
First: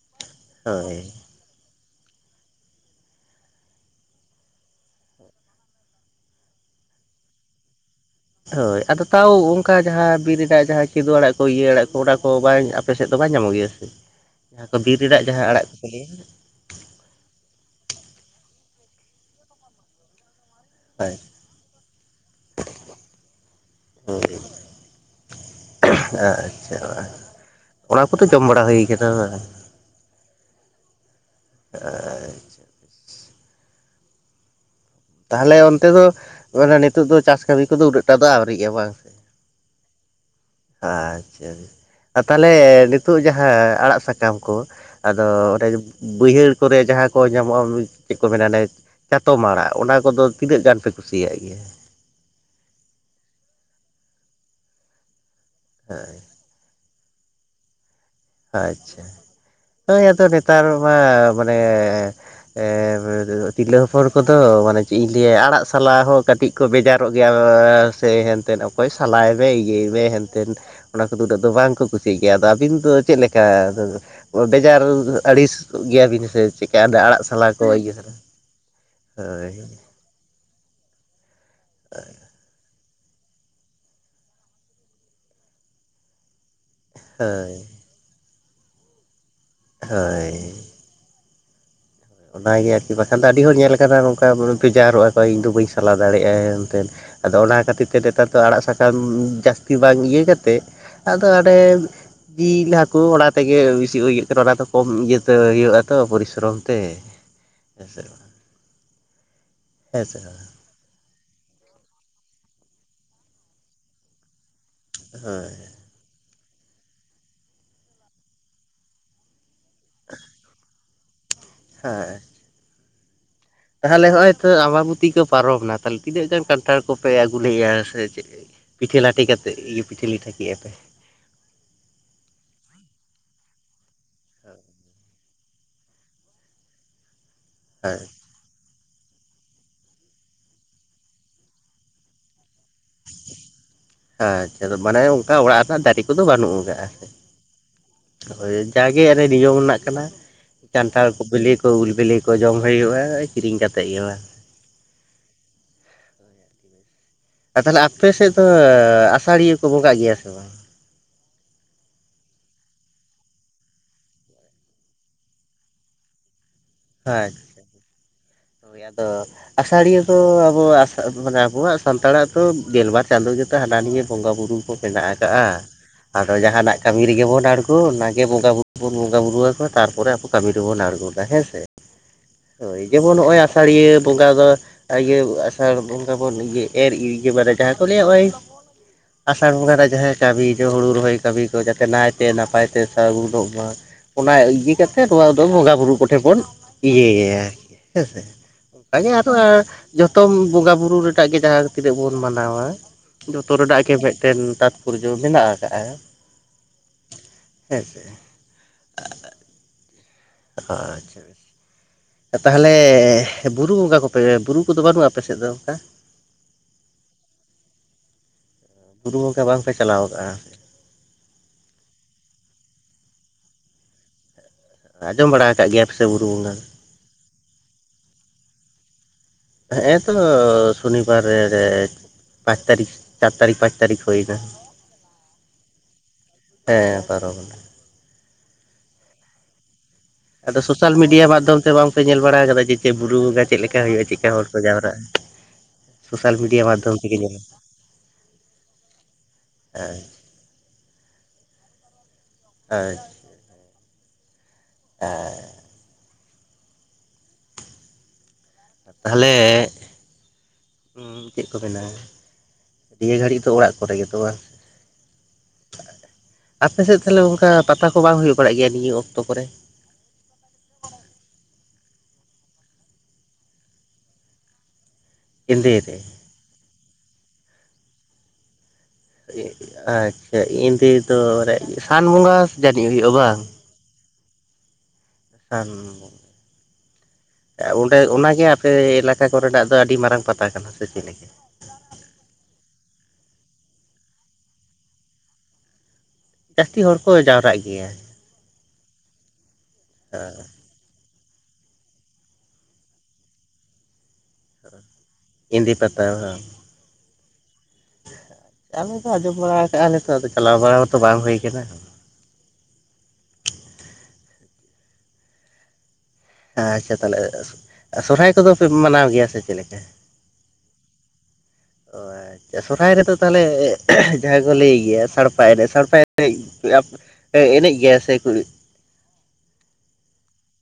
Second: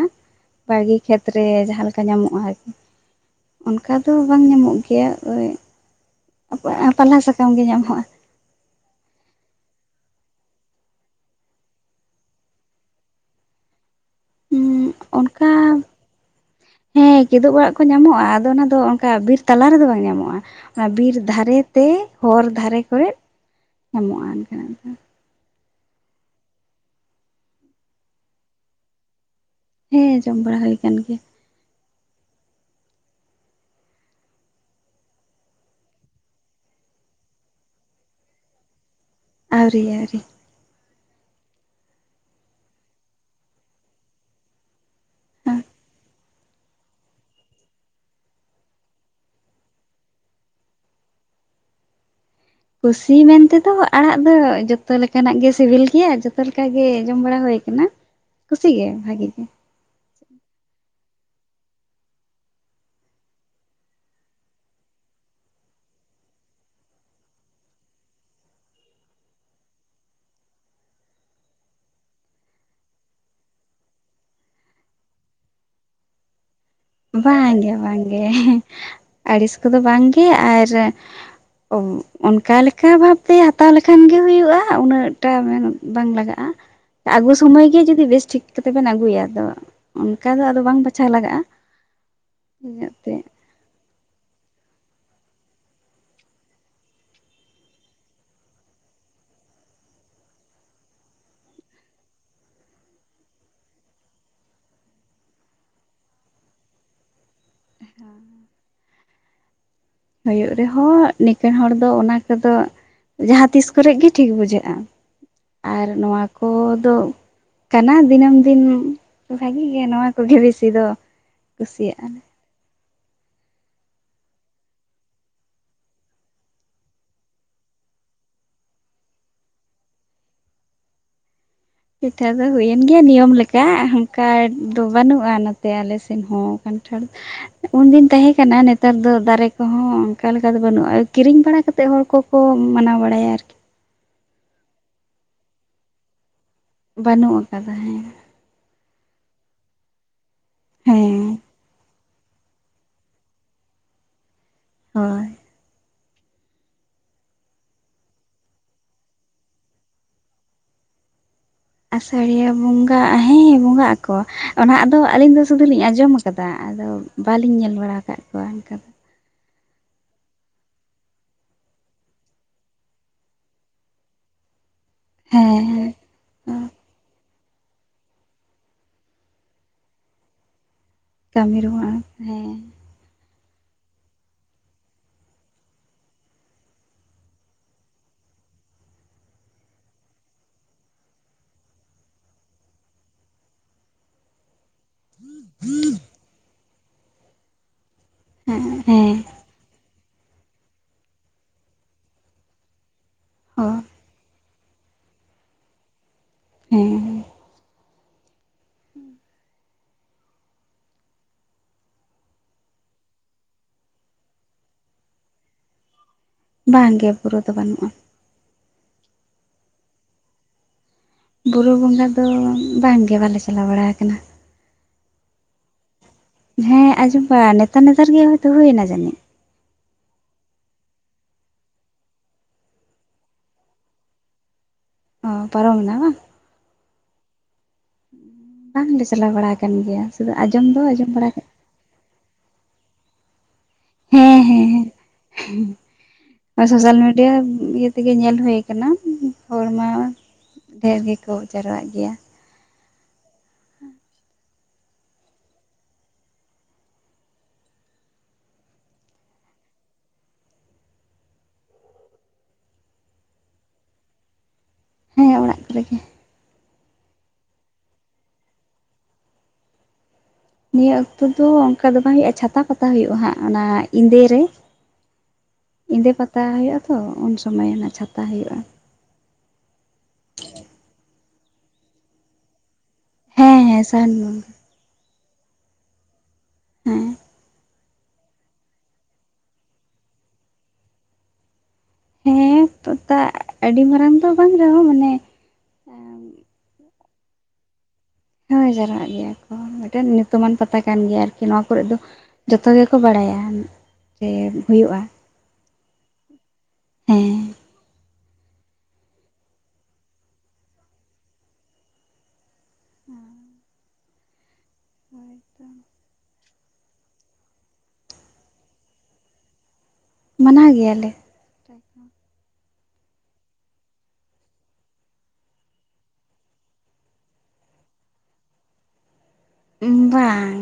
ᱦᱳᱭ
[unintelligible] [inaudible] ᱠᱷᱮᱛ ᱨᱮ ᱡᱟᱦᱟᱸ ᱞᱮᱠᱟ ᱧᱟᱢᱚᱜᱼᱟ ᱚᱱᱠᱟ ᱫᱚ ᱵᱟᱝ ᱧᱟᱢᱚᱜ ᱜᱮᱭᱟ ᱯᱟᱞᱦᱟ ᱥᱟᱠᱟᱢ ᱜᱮ ᱧᱟᱢᱚᱜᱼᱟ
ᱦᱳᱭ ᱟᱫᱚ ᱛᱟᱣ ᱚᱱᱠᱟ ᱡᱟᱦᱟᱸ ᱵᱤᱨ ᱨᱮᱱᱟᱜ ᱡᱟᱦᱟᱸ ᱠᱮᱫᱳ ᱟᱲᱟᱜ ᱠᱚ ᱤᱭᱟᱹ ᱟᱲᱟᱜ ᱠᱚ ᱚᱱᱟ ᱠᱚ ᱵᱟᱝ ᱟᱯᱮ ᱥᱮᱫ ᱫᱚ ᱵᱟᱝ ᱧᱟᱢᱚᱜ ᱜᱮᱭᱟ [unintelligible] ᱵᱤᱨ ᱨᱮᱱᱟᱜ ᱡᱟᱦᱟᱸ
ᱚᱱᱠᱟ
ᱟᱲᱟᱜ ᱠᱚᱠᱚ ᱞᱟᱹᱭᱟ
ᱦᱮᱸ ᱠᱤᱫᱳ ᱚᱲᱟᱜ ᱠᱚ ᱧᱟᱢᱚᱜᱼᱟ ᱟᱫᱚ ᱚᱱᱟ ᱫᱚ ᱚᱱᱠᱟ ᱵᱤᱨ ᱛᱟᱞᱟ ᱨᱮᱫᱚ ᱵᱟᱝ ᱧᱟᱢᱚᱜᱼᱟ ᱵᱤᱨ
ᱦᱳᱭ
ᱫᱷᱟᱨᱮ ᱛᱮ ᱦᱚᱨ ᱫᱷᱟᱨᱮ ᱠᱚᱨᱮ ᱧᱟᱢᱚᱜᱼᱟ
ᱦᱳᱭ
[unintelligible]
ᱟᱪᱪᱷᱟ ᱚᱱᱟ ᱠᱚᱫᱚ ᱡᱚᱢ ᱵᱟᱲᱟ ᱦᱩᱭ ᱠᱟᱱᱟ ᱵᱟᱝ
ᱦᱮᱸ ᱡᱚᱢ ᱵᱟᱲᱟ ᱦᱩᱭ ᱟᱠᱟᱱ ᱜᱮᱭᱟ
ᱪ [unintelligible] ᱛᱟᱦᱚᱞᱮ ᱚᱱᱛᱮ ᱫᱚ ᱱᱤᱛᱳᱜ ᱫᱚ ᱪᱟᱥ ᱠᱟᱹᱢᱤ ᱠᱚᱫᱚ ᱩᱱᱟᱹᱜ ᱴᱟ ᱫᱚ ᱟᱹᱣᱨᱤᱜᱼᱟ ᱵᱟᱝ ᱥᱮ
ᱟᱹᱣᱨᱤ ᱟᱹᱣᱨᱤ
ᱟᱪᱪᱷᱟ ᱟᱨ ᱛᱟᱦᱞᱮ ᱱᱤᱛᱚᱜ ᱡᱟᱦᱟᱸ ᱟᱲᱟᱜ ᱥᱟᱠᱟᱢ ᱠᱚ ᱟᱫᱚ ᱵᱟᱹᱲᱦᱟᱹᱲ ᱠᱚᱨᱮ ᱡᱟᱦᱟᱸ ᱠᱚ ᱧᱟᱢᱚᱜᱼᱟ ᱪᱮᱫ ᱠᱚ ᱢᱮᱱᱟ ᱚᱱᱮ ᱪᱟᱛᱚᱢ ᱟᱲᱟᱜ ᱚᱱᱟ ᱠᱚᱫᱚ ᱛᱤᱱᱟᱹᱜ ᱜᱟᱱ ᱯᱮ ᱠᱩᱥᱤᱭᱟᱜ ᱜᱮᱭᱟ
ᱠᱩᱥᱤ ᱢᱮᱱᱛᱮᱫᱚ ᱟᱲᱟᱜ ᱫᱚ ᱡᱚᱛᱚ ᱞᱮᱠᱟᱱᱟᱜ ᱜᱮ ᱥᱤᱵᱤᱞ ᱜᱮᱭᱟ ᱡᱚᱛᱚ ᱞᱮᱠᱟ ᱜᱮ ᱡᱚᱢ ᱵᱟᱲᱟ ᱦᱳᱭ ᱟᱠᱟᱱᱟ ᱠᱩᱥᱤ ᱜᱮ
ᱟᱪᱪᱷᱟ
ᱵᱷᱟᱜᱤ ᱜᱮ
ᱱᱚᱜ ᱳᱭ ᱟᱫᱚ ᱱᱮᱛᱟᱨ ᱢᱟ ᱢᱟᱱᱮ ᱛᱤᱨᱞᱟᱹ ᱦᱚᱯᱚᱱ ᱠᱚᱫᱚ ᱢᱟᱱᱮ ᱪᱮᱫ ᱤᱧ ᱞᱟᱹᱭᱟ ᱟᱲᱟᱜ ᱥᱟᱞ ᱦᱚᱸ ᱠᱟᱹᱴᱤᱡ ᱠᱚ ᱵᱮᱡᱟᱨᱚᱜ ᱜᱮᱭᱟ ᱥᱮ ᱦᱮᱱᱛᱮᱫ ᱚᱠᱚᱭ ᱥᱟᱞᱟᱭᱫᱟᱭ ᱤᱭᱟᱹᱭ ᱦᱮᱱᱛᱮᱱ ᱚᱱᱟ ᱠᱚᱫᱚ ᱩᱱᱟᱹᱜ ᱫᱚ ᱵᱟᱝ ᱠᱚ ᱠᱩᱥᱤᱜ ᱜᱮᱭᱟ ᱟᱫᱚ ᱟᱹᱵᱤᱱ ᱫᱚ ᱪᱮᱫ ᱞᱮᱠᱟ ᱵᱮᱡᱟᱨ ᱟᱹᱲᱤᱥ ᱜᱮᱭᱟᱵᱤᱱ ᱥᱮ ᱪᱮᱫ?
ᱵᱟᱝᱜᱮ ᱵᱟᱝᱜᱮ
ᱦᱳᱭ
ᱟᱹᱲᱤᱥ ᱠᱚᱫᱚ ᱵᱟᱝᱜᱮ ᱟᱨ ᱚᱱᱠᱟ ᱞᱮᱠ ᱚᱱᱠᱟ ᱵᱷᱟᱵᱽᱛᱮ ᱦᱟᱛᱟᱣ ᱞᱮᱠᱷᱟᱱ ᱜᱮ ᱦᱩᱭᱩᱜᱼᱟ ᱩᱱᱟᱹᱜ ᱴᱟ ᱢᱮᱱ ᱵᱟᱝ ᱞᱟᱜᱟᱜᱼᱟ ᱟᱹᱜᱩ
ᱦᱳᱭ
ᱥᱚᱢᱚᱭ ᱜᱮ ᱡᱩᱫᱤ ᱵᱮᱥ ᱴᱷᱤᱠ ᱠᱟᱛᱮ ᱵᱚᱱ ᱟᱹᱜᱩᱭᱟ ᱟᱫᱚ ᱚᱱᱠᱟ ᱫᱚ
ᱦᱳᱭ
ᱟᱫᱚ ᱵᱟᱝ ᱵᱟᱪᱷᱟᱣ ᱞᱟᱜᱟᱜᱼᱟ
ᱚᱱᱟᱜᱮ ᱟᱨᱠᱤ
ᱤᱱᱟᱹᱛᱮ
ᱵᱟᱠᱷᱟᱱ ᱫᱚ ᱟᱹᱰᱤ ᱦᱚᱲ ᱧᱮᱞ ᱟᱠᱟᱱᱟ ᱱᱚᱝᱠᱟ ᱵᱮᱡᱟᱨᱚᱜ ᱟᱠᱚ ᱤᱧᱫᱚ ᱵᱟᱹᱧ ᱥᱟᱞᱟ ᱫᱟᱲᱮᱭᱟᱜᱼᱟ ᱦᱮᱱᱛᱮᱱ ᱟᱫᱚ ᱚᱱᱟ ᱠᱷᱟᱹᱛᱤᱨ ᱛᱮ ᱱᱮᱛᱟᱨ ᱫᱚ ᱟᱲᱟᱜ ᱥᱟᱠᱟᱢ ᱡᱟᱹᱥᱛᱤ ᱵᱟᱝ ᱤᱭᱟᱹ ᱠᱟᱛᱮᱫ ᱟᱫᱚ ᱟᱰᱮ [unintelligible] ᱡᱤᱞ ᱦᱟᱹᱠᱩ ᱚᱱᱟ ᱛᱮᱜᱮ ᱵᱮᱥᱤ ᱠᱟᱱᱟ ᱚᱱᱟ ᱫᱚ ᱠᱚᱢ ᱤᱭᱟᱹᱛᱮ ᱦᱩᱭᱩᱜᱼᱟ ᱛᱚ ᱯᱚᱨᱤᱥᱨᱚᱢ ᱛᱮ ᱮᱥᱮ
ᱦᱩᱭᱩᱜ ᱨᱮᱦᱚᱸ ᱱᱤᱠᱟᱹᱱ ᱦᱚᱲ ᱫᱚ ᱚᱱᱟ ᱠᱚᱫᱚ ᱡᱟᱦᱟᱸ ᱛᱤᱥ ᱠᱚᱨᱮ ᱜᱮ ᱴᱷᱤᱠ ᱵᱩᱡᱷᱟᱹᱜᱼᱟ
ᱦᱮᱸ
ᱟᱨ ᱱᱚᱶᱟ ᱠᱚ ᱫᱚ ᱠᱟᱱᱟ ᱫᱤᱱᱟᱹᱢ ᱫᱤᱱ ᱵᱷᱟᱜᱤ ᱜᱮ ᱱᱚᱣᱟ ᱠᱚᱜᱮ ᱵᱮᱥᱤ ᱫᱚ ᱠᱩᱥᱤᱭᱟᱜᱼᱟ
ᱛᱟᱦᱞᱮ ᱦᱚᱸᱜᱼᱚᱭ ᱛᱚ ᱟᱢᱵᱚᱛᱤ ᱠᱚ ᱯᱟᱨᱚᱢᱮᱱᱟ ᱛᱟᱦᱞᱮ ᱛᱤᱱᱟᱹᱜ ᱜᱟᱱ ᱠᱟᱱᱴᱷᱟᱲ ᱠᱚᱯᱮ ᱟᱹᱜᱩ ᱞᱮᱫᱼᱟ ᱥᱮ ᱪᱮᱫ? ᱯᱤᱴᱷᱟᱹ ᱞᱟᱟᱹᱴᱷᱮ ᱠᱟᱛᱮᱫ ᱤᱭᱟᱹ ᱯᱤᱴᱷᱟᱹ ᱞᱤᱴᱷᱟᱹ ᱠᱮᱜ-ᱟ ᱯᱮ
ᱯᱤᱴᱷᱟᱹ ᱫᱚ ᱦᱩᱭᱮᱱ ᱜᱮᱭᱟ ᱱᱤᱭᱚᱢ ᱞᱮᱠᱟ ᱚᱱᱠᱟ ᱫᱚ ᱵᱟᱹᱱᱩᱜᱼᱟ ᱱᱚᱛᱮ ᱟᱞᱮ ᱥᱮᱫ ᱦᱚᱸ ᱠᱟᱱᱴᱷᱟᱲ ᱫᱚ᱾
[inaudible]
ᱩᱱᱫᱤᱱ ᱛᱟᱦᱮᱸ ᱠᱟᱱᱟ ᱱᱮᱛᱟᱨ ᱫᱚ ᱫᱟᱨᱮ ᱠᱚᱦᱚᱸ ᱚᱱᱠᱟ ᱞᱮᱠᱟ ᱫᱚ ᱵᱟᱹᱱᱩᱜᱼᱟ ᱠᱤᱨᱤᱧ ᱵᱟᱲᱟ ᱠᱟᱛᱮᱫ ᱦᱚᱲ ᱠᱚᱠᱚ ᱢᱟᱱᱟᱣ ᱵᱟᱲᱟᱭᱟ ᱟᱨᱠᱤ
ᱟᱪᱪᱷᱟ ᱢᱟᱱᱮ ᱚᱝᱠᱟ ᱚᱲᱟᱜ ᱨᱮᱱᱟᱜ ᱫᱟᱨᱮ ᱠᱚᱫᱚ ᱵᱟᱹᱱᱩᱜ ᱟᱠᱟᱜ
ᱵᱟᱹᱱᱩᱜ ᱟᱠᱟᱫᱟ ᱦᱮᱸ
ᱦᱳᱭ ᱡᱟᱜᱮ ᱟᱨ ᱱᱤᱭᱚᱢ ᱨᱮᱱᱟᱜ ᱠᱟᱱᱟ ᱠᱟᱱᱴᱷᱟᱲ
ᱦᱮᱸ
ᱠᱚ ᱵᱤᱞᱤ ᱠᱚ ᱩᱞ ᱵᱤᱞᱤ ᱠᱚ ᱠᱚ ᱡᱚᱢ ᱦᱩᱭᱩᱜᱼᱟ ᱠᱤᱨᱤᱧ ᱠᱟ ᱠᱟᱛᱮᱫ ᱜᱮ ᱵᱟᱝ
ᱦᱳᱭ
ᱟᱨ ᱛᱟᱞᱦᱮ ᱟᱯᱮ ᱥᱮᱫ ᱫᱚ ᱟᱥᱟᱲᱤᱭᱟᱹ ᱠᱚ ᱵᱚᱸᱜᱟᱜ ᱜᱮᱭᱟ ᱥᱮ ᱵᱟᱝ
ᱟᱥᱟᱲᱤᱭᱟᱹ ᱵᱚᱸᱜᱟ ᱦᱮᱸ ᱵᱚᱸᱜᱟᱟᱜ ᱟᱠᱚ ᱚᱱᱟ ᱟᱫᱚ ᱟᱹᱞᱤᱧ ᱫᱚ ᱥᱩᱫᱩ ᱞᱤᱧ ᱟᱸᱡᱚᱢ ᱟᱠᱟ ᱠᱟᱫᱟ ᱟᱫᱚ ᱵᱟᱹᱞᱤᱧ ᱧᱮᱞ ᱵᱟᱲᱟ ᱟᱠᱟᱫ ᱠᱚᱣᱟ ᱮᱠᱷᱟᱱ
ᱚ ᱟᱥᱟᱲᱤᱭᱟᱹ ᱫᱚ ᱟᱵᱚ ᱟᱥ ᱢᱟᱱᱮ ᱟᱵᱚᱣᱟᱜ ᱥᱟᱱᱛᱟᱲᱟᱜ ᱫᱚ ᱜᱮᱞᱵᱟᱨ ᱪᱟᱸᱫᱳ ᱜᱮᱛᱚ ᱦᱟᱱᱟ ᱱᱤᱭᱟᱹ ᱵᱚᱸᱜᱟ ᱵᱩᱨᱩ ᱠᱚ ᱢᱮᱱᱟᱜ ᱟᱠᱟᱟᱜᱼᱟ
ᱦᱮᱸ
ᱟᱫᱚ
ᱦᱮᱸ
ᱡᱟᱦᱟᱱᱟᱜ ᱠᱟᱹᱢᱤ ᱨᱮᱜᱮ ᱵᱚᱱ ᱟᱬᱜᱳᱱ ᱚᱱᱟᱜᱮ ᱵᱚᱸᱜᱟ ᱵᱩᱨᱩ ᱵᱚᱱ ᱵᱚᱸᱜᱟ ᱵᱩᱨᱩ ᱟᱠᱚᱣᱟ ᱛᱟᱨᱯᱚᱨᱮ ᱟᱵᱚ ᱠᱟᱹᱢᱤ ᱨᱮᱵᱚᱱ ᱟᱬᱜᱚᱱᱟ
ᱠᱟᱹᱢᱤ
ᱦᱮᱸᱥᱮ
ᱨᱮᱦᱚᱸ ᱦᱮᱸ
ᱦᱳᱭ ᱡᱮᱢᱚᱱ ᱱᱚᱜᱼᱚᱭ ᱟᱥᱟᱲᱤᱭᱟᱹ ᱵᱚᱸᱜᱟ ᱫᱚ ᱟᱨ ᱤᱭᱟᱹ ᱟᱥᱟᱲ ᱵᱚᱸᱜᱟ ᱵᱚᱱ ᱮᱨ ᱤᱛᱟᱹ ᱢᱟᱱᱮ ᱡᱟᱦᱟᱸ ᱠᱚ ᱞᱟᱹᱭᱟ ᱱᱚᱜ-ᱚᱭ ᱟᱥᱟᱲ ᱵᱚᱸᱜᱟ ᱨᱮᱭᱟᱜ ᱡᱟᱦᱟᱸᱭ ᱠᱟᱹᱢᱤ ᱡᱮ ᱦᱩᱲᱩ ᱨᱚᱦᱚᱭ ᱠᱟᱹᱢᱤ ᱠᱚ ᱡᱟᱛᱮ ᱱᱟᱭᱛᱮ ᱱᱟᱯᱟᱭᱛᱮ ᱥᱟᱜᱩᱱᱚᱜ ᱢᱟ ᱚᱱᱟ ᱤᱭᱟᱹ ᱠᱟ ᱠᱟᱛᱮᱫ ᱱᱚᱣᱟ ᱫᱚ ᱵᱚᱸᱜᱟ ᱵᱩᱨᱩ ᱠᱚᱴᱷᱮᱱ ᱵᱚᱱ ᱤᱭᱟᱹᱭᱟ ᱦᱮᱸᱥᱮ
ᱦᱮᱸ
ᱟᱫᱚ
ᱦᱮᱸ
ᱚᱱᱟ ᱡᱚᱛᱚᱢ ᱵᱚᱸᱜᱟ ᱵᱩᱨᱩ ᱨᱮᱱᱟᱜ ᱜᱮ ᱡᱟᱦᱟᱸ ᱛᱤᱱᱟᱹᱜ ᱵᱚᱱ ᱢᱟᱱᱟᱶᱟ ᱡᱚᱛᱚ
ᱦᱮᱸ
ᱨᱮᱱᱟᱜ ᱜᱮ ᱢᱮᱫ ᱴᱮᱱ ᱛᱟᱸᱛᱯᱚᱨᱡᱚ ᱢᱮᱱᱟᱜ ᱟᱠᱟᱟᱜᱼᱟ
ᱦᱮᱸ
ᱦᱮᱸ ᱥᱮ
[inaudible]
ᱟᱪᱷᱟ-ᱪᱷᱟ ᱟᱨ ᱛᱟᱦᱞᱮ ᱵᱩᱨᱩ ᱵᱚᱸᱜᱟ ᱠᱚᱯᱮ ᱵᱩᱨᱩ ᱠᱚᱫᱚ ᱵᱟᱹᱱᱩᱜᱼᱟ ᱟᱯᱮ ᱥᱮᱫ ᱫᱚ ᱚᱱᱠᱟ?
ᱵᱟᱝ ᱜᱮ ᱵᱩᱨᱩ ᱫᱚ ᱵᱟᱹᱱᱩᱜᱼᱟ
ᱵᱩᱨᱩ ᱵᱚᱸᱜᱟ ᱵᱟᱝᱯᱮ ᱪᱟᱞᱟᱣ ᱟᱠᱟᱜᱼᱟ
ᱵᱩᱨᱩ ᱵᱚᱸᱜᱟ ᱫᱚ ᱵᱟᱝᱜᱮ ᱵᱟᱞᱮ ᱪᱟᱞᱟᱣ ᱵᱟᱲᱟ ᱟᱠᱟᱱᱟ
ᱟᱸᱡᱚᱢ ᱵᱟᱲᱟ ᱟᱠᱟᱫ ᱜᱮᱭᱟ ᱥᱮ ᱵᱩᱨᱩ ᱵᱚᱸᱜᱟ
ᱦᱮᱸ ᱟᱸᱡᱚᱢ ᱵᱟᱲᱟ ᱱᱮᱛᱟᱨ ᱱᱮᱛᱟᱨ ᱜᱮ ᱦᱚᱭᱛᱳ ᱦᱩᱭᱮᱱᱟ ᱡᱟᱹᱱᱤᱡ
ᱦᱮᱸᱜ-ᱮ ᱛᱚ ᱥᱚᱱᱤᱵᱟᱨ ᱨᱮ ᱯᱟᱸᱪ ᱛᱟᱨᱤᱠᱷ ᱪᱟᱨ ᱛᱟᱨᱤᱠᱷ ᱯᱟᱸᱪ ᱛᱟᱨᱤᱠᱷ ᱦᱩᱭᱱᱟ
ᱚ ᱯᱟᱨᱚᱢᱮᱱᱟ ᱵᱟᱝ
ᱦᱮᱸ ᱯᱟᱨᱚᱢᱮᱱᱟ᱾
ᱵᱟᱝᱞᱮ ᱪᱟᱞᱟᱣ ᱵᱟᱲᱟ ᱠᱟᱱ ᱜᱮᱭᱟ ᱥᱩᱫᱷᱩ
ᱟᱫᱚ
ᱟᱸᱡᱚᱢ ᱫᱚ
ᱥᱳᱥᱟᱞ
ᱟᱸᱡᱚᱢ
ᱢᱤᱰᱤᱭᱟ
ᱵᱟᱲᱟ ᱠᱟᱜ
ᱢᱟᱫᱽᱫᱷᱚᱢ ᱛᱮ ᱵᱟᱝ ᱯᱮ ᱧᱮᱞ ᱵᱟᱲᱟ ᱠᱟᱫᱟ ᱡᱮ ᱪᱮ ᱵᱩᱨᱩ ᱵᱚᱸᱜᱟ ᱪᱮᱫ ᱞᱮᱠᱟ ᱦᱩᱭᱩᱜᱼᱟ? ᱪᱮᱫᱠᱟ
ᱦᱮᱸ
ᱦᱚᱲ ᱠᱚ
ᱦᱮᱸ ᱦᱮᱸ
ᱡᱟᱮᱨᱟᱜ-ᱟ?
[inaudible] ᱥᱳᱥᱟᱞ ᱢᱤᱰᱤᱭᱟ ᱤᱭᱟᱹ ᱛᱮᱜᱮ ᱧᱮᱞ ᱦᱩᱭᱩ ᱠᱟᱱᱟ ᱦᱚᱲᱢᱟ ᱰᱷᱮᱨ ᱜᱮᱠᱚ ᱡᱟᱨᱣᱟᱜ ᱜᱮᱭᱟ
[unintelligible]
ᱦᱮᱸ
ᱦᱮᱸᱻ ᱛᱟᱦᱞᱮ ᱩᱸ, ᱪᱮᱫ ᱠᱚ ᱢᱮᱱᱟ ᱱᱤᱭᱟᱹ ᱜᱷᱟᱹᱲᱤᱡ ᱫᱚ ᱚᱲᱟᱜ ᱠᱚᱨᱮ ᱜᱮ ᱛᱚ ᱵᱟᱝ
ᱦᱮᱸ ᱚᱲᱟᱜ ᱠᱚᱨᱮᱜᱮ
ᱟᱯᱮ ᱥᱮᱫ ᱛᱟᱞᱦᱮ ᱚᱝᱠᱟ ᱯᱟᱛᱟ ᱠᱚ ᱵᱟᱝ ᱦᱩᱭ ᱵᱟᱲᱟᱜ ᱜᱮᱭᱟ ᱱᱤᱭᱟᱹ ᱚᱠᱛᱚ ᱠᱚᱨᱮ
ᱱᱤᱭᱟᱹ ᱚᱠᱛᱚ ᱫᱚ ᱚᱝᱠᱟ ᱫᱚ ᱵᱟᱝ ᱦᱩᱭᱩᱜᱼᱟ ᱪᱷᱟᱛᱟ ᱯᱟᱛᱟ ᱦᱩᱭᱩᱜᱼᱟ ᱦᱟᱸᱜ ᱚᱱᱟ ᱮᱸᱫᱮ ᱨᱮ
ᱮᱸᱫᱮ ᱨᱮ
ᱮᱸᱫᱮᱸ ᱯᱟᱛᱟ ᱦᱩᱭᱩᱜᱼᱟ ᱛᱚ ᱩᱱ ᱥᱚᱢᱚᱭ ᱚᱱᱟ ᱪᱷᱟᱛᱟ ᱦᱩᱭᱩᱜᱼᱟ
ᱟᱪᱪᱷᱟ ᱮᱸᱫᱮ ᱫᱚ ᱨᱮ ᱥᱟᱱ ᱵᱚᱸᱜᱟ ᱡᱟᱹᱱᱤᱡ ᱦᱩᱭᱩᱜᱼᱟ ᱵᱟᱝ,
ᱦᱮᱸ ᱦᱮᱸ ᱥᱟᱱ ᱵᱚᱸᱜᱟ
ᱥᱟᱱ ᱵᱚᱸᱜᱟ
ᱦᱮᱸ
ᱚᱸᱰᱮ ᱚᱱᱟᱜᱮ ᱟᱯᱮ ᱮᱞᱟᱠᱟ ᱠᱚᱨᱮᱱᱟᱜ ᱫᱚ ᱟᱹᱰᱤ ᱢᱟᱨᱟᱝ ᱯᱟᱛᱟ ᱠᱟᱱᱟ ᱥᱮ ᱪᱮᱫ ᱞᱮᱠᱟ
ᱦᱮᱸᱛᱚ ᱛᱟ ᱟᱹᱰᱤ ᱢᱟᱨᱟᱝ ᱫᱚ ᱵᱟᱝ ᱨᱮᱦᱚᱸ ᱢᱟᱱᱮ ᱦᱳᱭ
ᱡᱟᱹᱥᱛᱤ ᱦᱚᱲ ᱠᱚ ᱡᱟᱣᱨᱟᱜ ᱜᱮᱭᱟ
ᱦᱳᱭ ᱡᱟᱨᱣᱟᱜ ᱜᱮᱭᱟ ᱠᱚ ᱢᱤᱫᱴᱮᱱ ᱧᱩᱛᱩᱢᱟᱱ ᱯᱟᱛ ᱛᱟ ᱠᱟᱱ ᱜᱮᱭᱟ ᱟᱨᱠᱤ ᱱᱚᱣᱟ ᱠᱚᱨᱮ ᱫᱚ ᱡᱚᱛᱚ ᱜᱮᱠᱚ ᱵᱟᱲᱟᱭᱟ ᱡᱮ ᱦᱩᱭᱩᱜᱼᱟ
ᱮᱸᱫᱮᱸ ᱯᱟᱛᱟ ᱣᱟᱝ
ᱦᱮᱸ
ᱟᱞᱮ ᱫᱚ ᱟᱸᱡᱚᱢ ᱵᱟᱲᱟ ᱠᱟᱜᱼᱟ ᱞᱮᱛᱚ ᱟᱫᱚ ᱪᱟᱞᱟᱣ ᱵᱟᱲᱟ ᱢᱟᱛᱚ ᱵᱟᱝ ᱦᱩᱭ ᱟᱠᱟᱱᱟ
ᱦᱮᱸ ᱦᱳᱭ ᱛᱚ
ᱟᱪᱷᱟ ᱛᱟᱦᱚᱞᱮ ᱥᱚᱨᱦᱟᱭ ᱠᱚᱫᱚ ᱯᱮ ᱢᱟᱱᱟᱣ ᱜᱮᱭᱟ ᱥᱮ ᱪᱮᱫ ᱞᱮᱠᱟ?.
ᱢᱟᱱᱟᱣ ᱜᱮᱭᱟ ᱞᱮ
ᱚ ᱟᱪᱪᱷᱟ ᱥᱚᱨᱦᱟᱭ ᱨᱮᱫᱚ ᱛᱟᱦᱚᱞᱮ ᱡᱟᱦᱟᱸᱭ ᱠᱚ ᱞᱟᱹᱭ ᱜᱮᱭᱟ ᱥᱟᱲᱯᱟ ᱮᱱᱮᱡ ᱥᱟᱲᱯᱟ ᱮᱱᱮᱡ ᱜᱮᱭᱟᱯᱮ ᱮᱱᱮᱡ ᱜᱮᱟᱭ ᱥᱮ ᱠᱲᱩᱤ
ᱵᱟᱝ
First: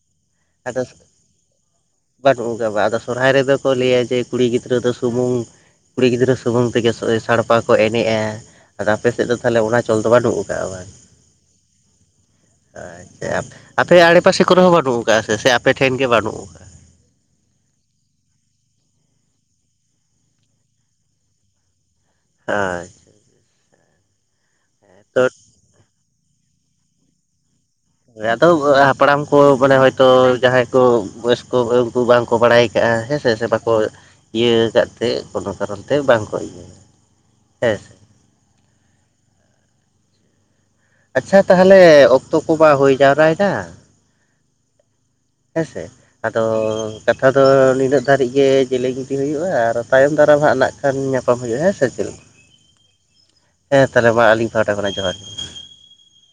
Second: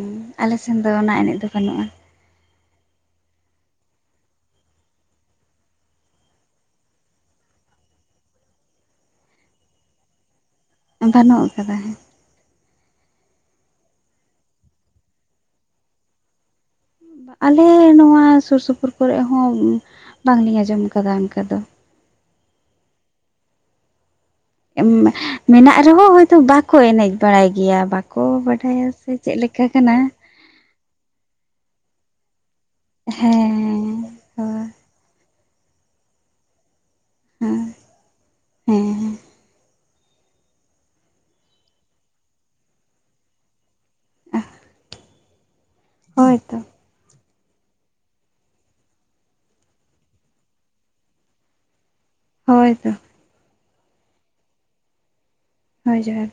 ᱟᱞᱮ ᱥᱮᱱ
ᱟᱫᱚ
ᱫᱚ ᱚᱱᱟ ᱮᱱᱮᱡ ᱫᱚ ᱵᱟᱹᱱᱩᱜᱼᱟ
ᱵᱟᱹᱱᱩᱜ ᱟᱠᱟᱫᱟ ᱵᱟ ᱟᱫᱚ ᱥᱚᱨᱦᱟᱭ ᱨᱮᱫᱚ ᱠᱚ ᱞᱟᱹᱭᱟ ᱡᱮ ᱠᱩᱲᱤ ᱜᱤᱫᱽᱨᱟᱹ ᱫᱚ ᱥᱩᱢᱩᱝ ᱠᱩᱲᱤ ᱜᱤᱫᱽᱨᱟᱹ ᱥᱩᱢᱩᱝ ᱛᱮᱜᱮ ᱥᱟᱲᱯᱟ ᱠᱚ ᱮᱱᱮᱡᱼᱟ ᱟᱨ ᱟᱯᱮ ᱥᱮᱫ ᱫᱚ ᱛᱟᱦᱚᱞᱮ ᱚᱱᱟ ᱪᱚᱞ ᱫᱚ ᱵᱟᱹᱱᱩᱜ ᱟᱠᱟᱫᱼᱟ ᱵᱟ
ᱵᱟᱹᱱᱩᱜ ᱟᱠᱟᱫᱟ
ᱟᱪᱪᱷᱟ ᱟᱯᱮ ᱟᱲᱮᱯᱟᱥᱮ ᱠᱚᱨᱮ ᱦᱚᱸ ᱵᱟᱹᱱᱩᱜ ᱠᱟᱜ ᱥᱮ ᱥᱮ ᱟᱯᱮ ᱴᱷᱮᱱ ᱜᱮ ᱵᱟᱹᱱᱩᱜ ᱟᱠᱟᱜᱼᱟ
ᱟᱞᱮ ᱱᱚᱣᱟ ᱥᱩᱨ ᱥᱩᱯᱩᱨ ᱠᱚᱨᱮ ᱦᱚᱸ ᱵᱟᱝ ᱞᱤᱧ ᱟᱸᱡᱚᱢ ᱟᱠᱟᱫᱟ ᱚᱱᱠᱟ ᱫᱚ
[unintelligible] ᱛᱚ
ᱢᱮᱱᱟᱜ ᱨᱮᱦᱚᱸ ᱦᱚᱭᱛᱳ ᱵᱟᱠᱚ ᱮᱱᱮᱡ ᱵᱟᱲᱟᱭ ᱜᱮᱭᱟ ᱵᱟᱠ
ᱦᱮᱸ ᱟᱫᱚ ᱦᱟᱯᱲᱟᱢ ᱠᱚ ᱢᱟᱱᱮ ᱦᱚᱭᱛᱳ ᱡᱟᱦᱟᱸᱭ ᱵᱚᱭᱚᱥᱠᱚ ᱩᱱᱠᱩ ᱵᱟᱝᱠᱚ ᱵᱟᱲᱟᱭ ᱠᱟᱜᱼᱟ ᱦᱮᱸ ᱥᱮ ᱥᱮ ᱵᱟᱠᱚ
ᱦᱮᱸ
ᱤᱭᱟᱹ
ᱦᱳᱭ
ᱟᱠᱟᱫ ᱛᱮ ᱠᱳᱱᱳ ᱠᱟᱨᱚᱱ ᱛᱮ ᱵᱟᱝ ᱠᱚ ᱤᱭᱟᱹ ᱦᱮᱸ ᱥᱮ
ᱦᱮᱸ
ᱟᱪᱪᱷᱟ ᱛᱟᱦᱚᱞᱮ ᱚᱠᱛᱚ ᱠᱚ ᱵᱟᱝ ᱦᱩᱭ ᱡᱟᱣᱨᱟᱭᱮᱱᱟ ᱦᱮᱸ ᱥᱮ ᱟᱫᱚᱻ
ᱦᱳᱭᱛᱚ
ᱠᱟᱛᱷᱟ ᱫᱚ ᱱᱤᱱᱟᱹᱜ ᱫᱷᱟᱹᱨᱤᱡ ᱜᱮ ᱠᱟᱛᱷᱟ ᱫᱚ ᱤᱧᱟᱹᱜ ᱫᱷᱟᱨᱤᱜ ᱜᱮ ᱡᱮᱞᱮᱧ ᱤᱫᱤ ᱦᱩᱭᱩᱜᱼᱟ ᱟᱨ ᱛᱟᱭᱚᱢ ᱫᱟᱨᱟᱢ ᱦᱟᱸᱜ ᱱᱟᱜ ᱠᱷᱟᱱ ᱧᱟᱯᱟᱢ ᱦᱩᱭᱩᱜ ᱟ ᱦᱩᱭᱩᱜᱼᱟ, ᱦᱮᱸ ᱥᱮ ᱪᱮᱫ ᱞᱮᱠᱟ?
ᱦᱳᱭ ᱛᱚ
ᱦᱮᱸ ᱛᱟᱦᱚᱞᱮ ᱟᱞᱤᱧ ᱯᱟᱦᱴᱟ ᱠᱷᱚᱱᱟᱜ ᱡᱚᱦᱟᱨ ᱜᱮ᱾
ᱦᱳᱭ ᱡᱚᱦᱟᱨ